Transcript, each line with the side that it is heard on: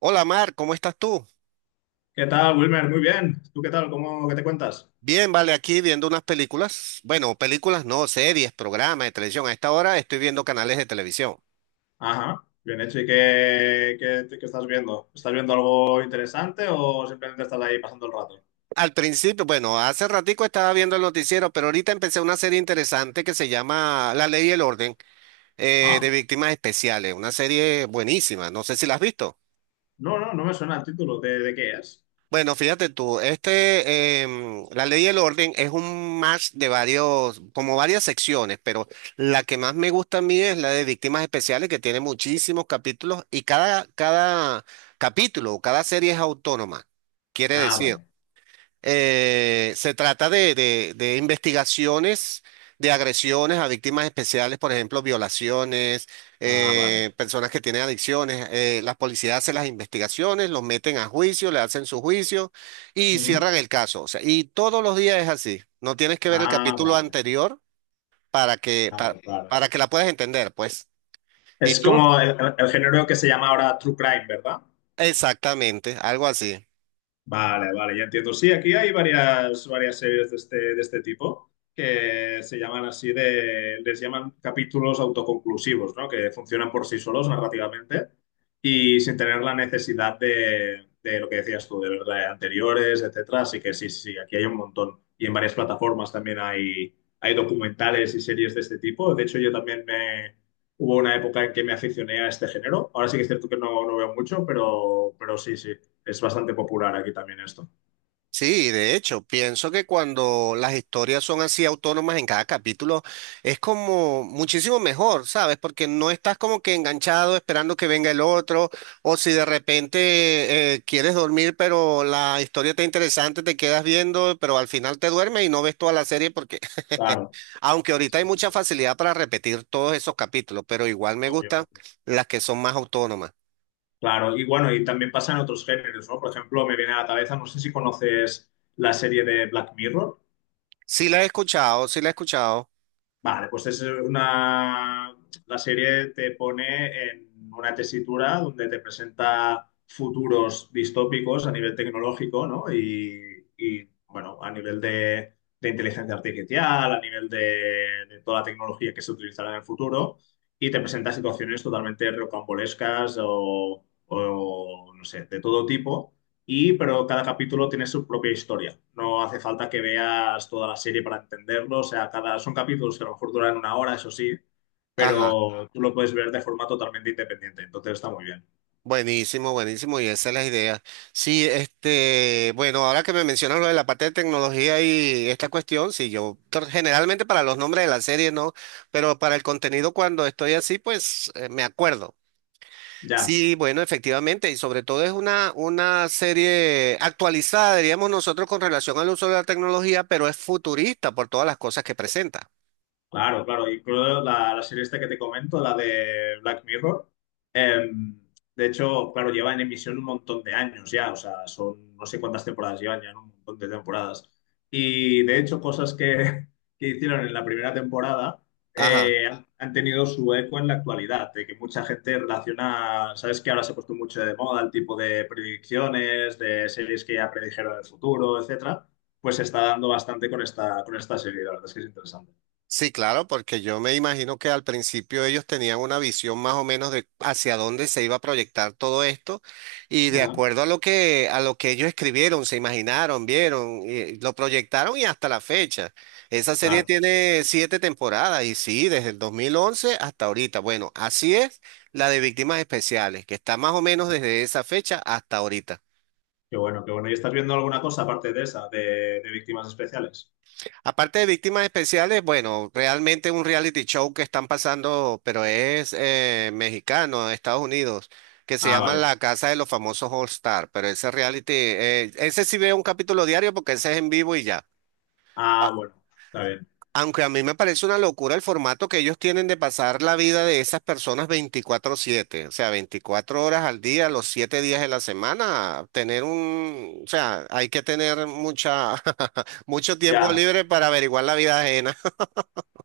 right: Hola Mar, ¿cómo estás tú?
left: ¿Qué tal, Wilmer? Muy bien. ¿Tú qué tal? ¿Qué te cuentas?
right: Bien, vale, aquí viendo unas películas. Bueno, películas no, series, programas de televisión. A esta hora estoy viendo canales de televisión.
left: Ajá, bien hecho. ¿Y qué estás viendo? ¿Estás viendo algo interesante o simplemente estás ahí pasando el rato?
right: Al principio, bueno, hace ratico estaba viendo el noticiero, pero ahorita empecé una serie interesante que se llama La Ley y el Orden de
left: ¿Ah?
right: Víctimas Especiales. Una serie buenísima, no sé si la has visto.
left: No, no, no me suena el título. ¿De qué es?
right: Bueno, fíjate tú, este, la ley y el orden es un match de varios, como varias secciones, pero la que más me gusta a mí es la de víctimas especiales, que tiene muchísimos capítulos y cada capítulo o cada serie es autónoma. Quiere
left: Ah,
right: decir,
left: vale.
right: se trata de, de investigaciones de agresiones a víctimas especiales, por ejemplo, violaciones,
left: Ah, vale.
right: personas que tienen adicciones. Las policías hacen las investigaciones, los meten a juicio, le hacen su juicio y
left: Ujú.
right: cierran el caso. O sea, y todos los días es así. No tienes que ver el
left: Ah,
right: capítulo
left: vale.
right: anterior para que,
left: Vale, vale.
right: para que la puedas entender, pues. ¿Y
left: Es
right: tú?
left: como el género que se llama ahora True Crime, ¿verdad?
right: Exactamente, algo así.
left: Vale, vale, ya entiendo. Sí, aquí hay varias series de este tipo que se llaman así de, les llaman capítulos autoconclusivos, ¿no? Que funcionan por sí solos narrativamente y sin tener la necesidad de lo que decías tú, de ver de anteriores, etcétera. Así que sí, sí, sí, aquí hay un montón. Y en varias plataformas también hay documentales y series de este tipo. De hecho, hubo una época en que me aficioné a este género. Ahora sí que es cierto que no, no veo mucho, pero sí, sí. Es bastante popular aquí también esto.
right: Sí, de hecho, pienso que cuando las historias son así autónomas en cada capítulo, es como muchísimo mejor, ¿sabes? Porque no estás como que enganchado esperando que venga el otro, o si de repente quieres dormir, pero la historia está interesante, te quedas viendo, pero al final te duermes y no ves toda la serie porque,
left: Claro,
right: aunque ahorita
left: sí,
right: hay
left: sí,
right: mucha facilidad para repetir todos esos capítulos, pero igual me
left: obvio,
right: gustan
left: obvio.
right: las que son más autónomas.
left: Claro, y bueno, y también pasa en otros géneros, ¿no? Por ejemplo, me viene a la cabeza, no sé si conoces la serie de Black Mirror.
right: Sí la he escuchado, sí la he escuchado.
left: Vale, pues es una... La serie te pone en una tesitura donde te presenta futuros distópicos a nivel tecnológico, ¿no? Y bueno, a nivel de inteligencia artificial, a nivel de toda la tecnología que se utilizará en el futuro, y te presenta situaciones totalmente rocambolescas o no sé, de todo tipo. Y, pero cada capítulo tiene su propia historia. No hace falta que veas toda la serie para entenderlo. O sea, cada, son capítulos que a lo mejor duran una hora, eso sí,
right: Ajá.
left: pero tú lo puedes ver de forma totalmente independiente. Entonces está muy bien.
right: Buenísimo, buenísimo, y esa es la idea. Sí, este, bueno, ahora que me mencionas lo de la parte de tecnología y esta cuestión, sí, generalmente para los nombres de las series no, pero para el contenido cuando estoy así, pues me acuerdo.
left: Ya.
right: Sí, bueno, efectivamente, y sobre todo es una serie actualizada, diríamos nosotros, con relación al uso de la tecnología, pero es futurista por todas las cosas que presenta.
left: Claro, claro. Incluso la serie esta que te comento, la de Black Mirror, eh, de hecho, claro, lleva en emisión un montón de años ya, o sea, son no sé cuántas temporadas llevan ya, ¿no? Un montón de temporadas. Y de hecho, cosas que que hicieron en la primera temporada
right: Ajá.
left: han tenido su eco en la actualidad, de que mucha gente relaciona, sabes que ahora se ha puesto mucho de moda el tipo de predicciones, de series que ya predijeron el futuro, etcétera, pues se está dando bastante con esta serie, la verdad es que es interesante.
right: Sí, claro, porque yo me imagino que al principio ellos tenían una visión más o menos de hacia dónde se iba a proyectar todo esto y de
left: Ajá.
right: acuerdo a lo que ellos escribieron, se imaginaron, vieron, y lo proyectaron y hasta la fecha. Esa serie
left: Claro.
right: tiene 7 temporadas y sí, desde el 2011 hasta ahorita. Bueno, así es la de Víctimas Especiales, que está más o menos
left: Ajá.
right: desde esa fecha hasta ahorita.
left: Qué bueno, qué bueno. ¿Y estás viendo alguna cosa aparte de esa, de, víctimas especiales?
right: Aparte de víctimas especiales, bueno, realmente un reality show que están pasando, pero es mexicano, de Estados Unidos, que se
left: Ah,
right: llama
left: vale.
right: La Casa de los Famosos All Star. Pero ese reality, ese sí veo un capítulo diario porque ese es en vivo y ya. A-
left: Ah, bueno, está bien.
right: Aunque a mí me parece una locura el formato que ellos tienen de pasar la vida de esas personas 24/7, o sea, 24 horas al día, los 7 días de la semana, tener un, o sea, hay que tener mucha, mucho tiempo
left: Ya.
right: libre para averiguar la vida ajena.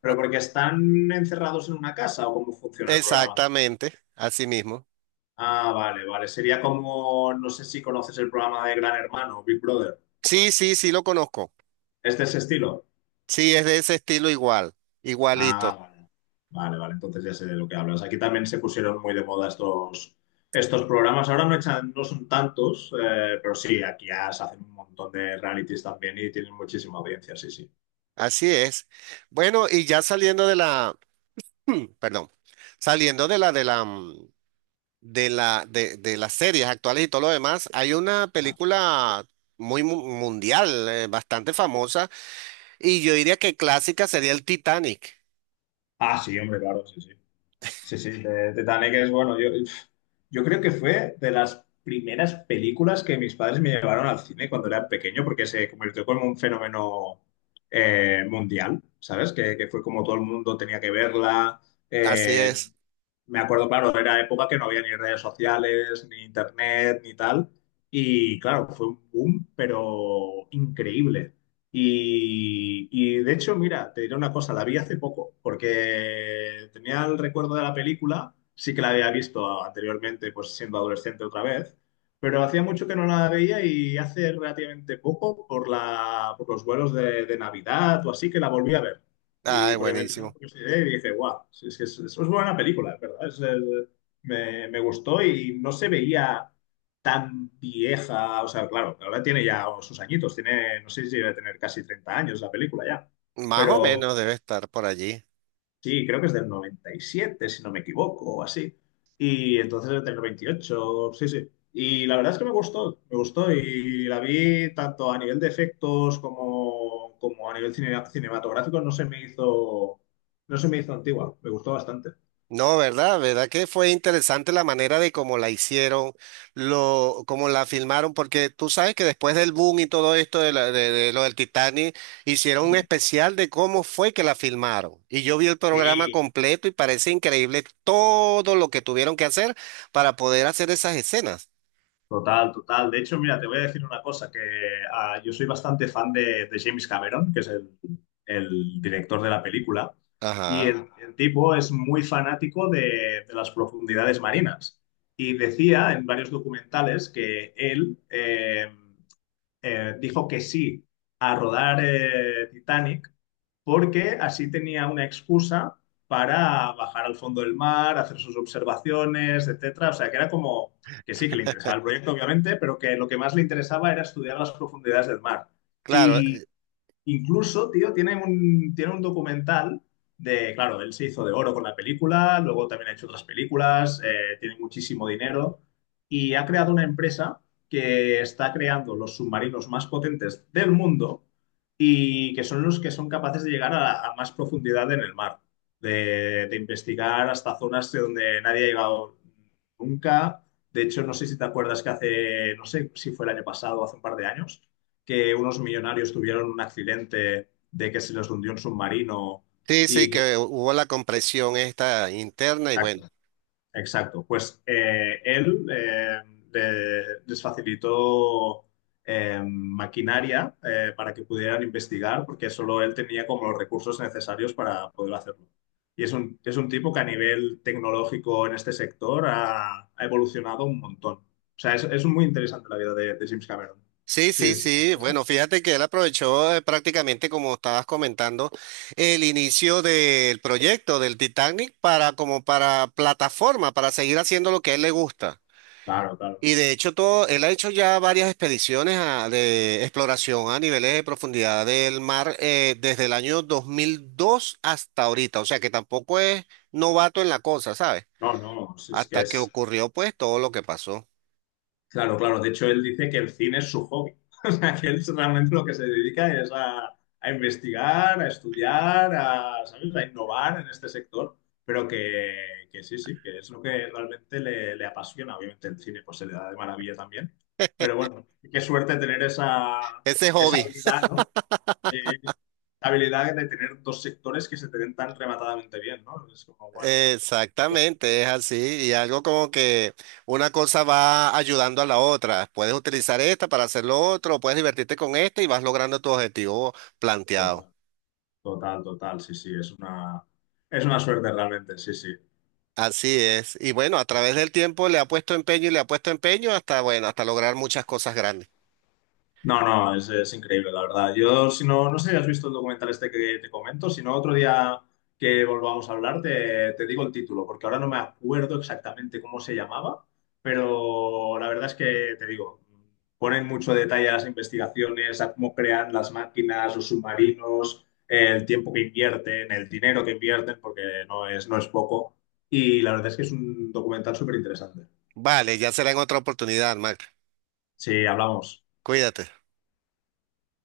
left: ¿Pero porque están encerrados en una casa o cómo funciona el programa?
right: Exactamente, así mismo.
left: Ah, vale, vale. Sería como, no sé si conoces el programa de Gran Hermano, Big Brother.
right: Sí, sí, sí lo conozco.
left: ¿Este es de ese estilo?
right: Sí, es de ese estilo igual, igualito.
left: Ah, vale. Vale, vale. Entonces ya sé de lo que hablas. Aquí también se pusieron muy de moda estos programas. Ahora no echan, no son tantos, pero sí, aquí ya se hacen un montón de realities también y tienen muchísima audiencia, sí, sí.
right: Así es. Bueno, y ya saliendo de la, perdón, saliendo de de la de las series actuales y todo lo demás, hay una
left: Ajá.
right: película mundial, bastante famosa, y yo diría que clásica sería el Titanic.
left: Ah, sí, hombre, claro, sí, sí. Sí, sí, Titanic es bueno. Yo creo que fue de las primeras películas que mis padres me llevaron al cine cuando era pequeño, porque se convirtió como un fenómeno mundial, ¿sabes? Que fue como todo el mundo tenía que verla.
right: Así
left: eh,
right: es.
left: Me acuerdo, claro, era época que no había ni redes sociales, ni internet, ni tal. Y claro, fue un boom, pero increíble. Y de hecho, mira, te diré una cosa, la vi hace poco, porque tenía el recuerdo de la película, sí que la había visto anteriormente, pues siendo adolescente otra vez, pero hacía mucho que no la veía y hace relativamente poco, por los vuelos de Navidad o así, que la volví a ver. Y
right: Ay,
left: porque me pidió la
right: buenísimo.
left: curiosidad y dije, guau, sí, sí, es buena película, ¿verdad? Es, me gustó y no se veía tan vieja. O sea, claro, ahora tiene ya sus añitos, tiene, no sé si debe tener casi 30 años la película ya.
right: Más o
left: Pero,
right: menos debe estar por allí.
left: sí, creo que es del 97, si no me equivoco, o así. Y entonces es del 28, sí, sí. Y la verdad es que me gustó y la vi tanto a nivel de efectos como, como a nivel cinematográfico, no se me hizo antigua, me gustó bastante.
right: No, ¿verdad? ¿Verdad que fue interesante la manera de cómo la hicieron, lo, cómo la filmaron? Porque tú sabes que después del boom y todo esto de, de lo del Titanic, hicieron un especial de cómo fue que la filmaron. Y yo vi el programa
left: Sí,
right: completo y parece increíble todo lo que tuvieron que hacer para poder hacer esas escenas.
left: total, total. De hecho, mira, te voy a decir una cosa, que ah, yo soy bastante fan de, James Cameron, que es el director de la película, y
right: Ajá.
left: el tipo es muy fanático de, las profundidades marinas. Y decía en varios documentales que él dijo que sí a rodar Titanic porque así tenía una excusa para bajar al fondo del mar, hacer sus observaciones, etcétera. O sea, que era como que sí, que le interesaba el proyecto, obviamente, pero que lo que más le interesaba era estudiar las profundidades del mar.
right: Claro,
left: Incluso, tío, tiene un documental de, claro, él se hizo de oro con la película, luego también ha hecho otras películas, tiene muchísimo dinero y ha creado una empresa que está creando los submarinos más potentes del mundo y que son los que son capaces de llegar a, más profundidad en el mar, de, investigar hasta zonas de donde nadie ha llegado nunca. De hecho, no sé si te acuerdas que hace, no sé si fue el año pasado o hace un par de años que unos millonarios tuvieron un accidente de que se les hundió un submarino
right: sí, sí,
left: y que...
right: que hubo la compresión esta interna y bueno.
left: Exacto, exacto. Pues él les facilitó maquinaria para que pudieran investigar, porque solo él tenía como los recursos necesarios para poder hacerlo. Y es un, tipo que a nivel tecnológico en este sector ha evolucionado un montón. O sea, es muy interesante la vida de, James Cameron.
right: Sí,
left: Sí,
right: sí,
left: sí, sí.
right: sí. Bueno, fíjate que él aprovechó prácticamente, como estabas comentando, el inicio del proyecto del Titanic para como para plataforma, para seguir haciendo lo que a él le gusta.
left: Claro, claro.
right: Y de hecho todo, él ha hecho ya varias expediciones de exploración a niveles de profundidad del mar desde el año 2002 hasta ahorita. O sea que tampoco es novato en la cosa, ¿sabes?
left: No, no, si es que
right: Hasta que
left: es,
right: ocurrió pues todo lo que pasó.
left: claro, claro. De hecho, él dice que el cine es su hobby. O sea, que él es realmente lo que se dedica es a, investigar, a estudiar, a, ¿sabes? A innovar en este sector. Pero que sí, sí, que es lo que realmente le apasiona. Obviamente el cine pues se le da de maravilla también. Pero bueno, qué suerte tener esa,
right: Ese
left: esa
right: hobby.
left: habilidad, ¿no? Eh, la habilidad de tener dos sectores que se te den tan rematadamente bien, ¿no? Es como, bueno,
right: Exactamente, es así. Y algo como que una cosa va ayudando a la otra. Puedes utilizar esta para hacer lo otro, puedes divertirte con esta y vas logrando tu objetivo planteado.
left: total, total, total, sí, sí, es una suerte realmente, sí, sí.
right: Así es. Y bueno, a través del tiempo le ha puesto empeño y le ha puesto empeño hasta, bueno, hasta lograr muchas cosas grandes.
left: No, no, es increíble, la verdad. Yo, si no, no sé si has visto el documental este que te comento, si no, otro día que volvamos a hablar te digo el título, porque ahora no me acuerdo exactamente cómo se llamaba, pero la verdad es que te digo, ponen mucho detalle a las investigaciones, a cómo crean las máquinas, los submarinos, el tiempo que invierten, el dinero que invierten, porque no es poco. Y la verdad es que es un documental súper interesante.
right: Vale, ya será en otra oportunidad, Mac.
left: Sí, hablamos.
right: Cuídate.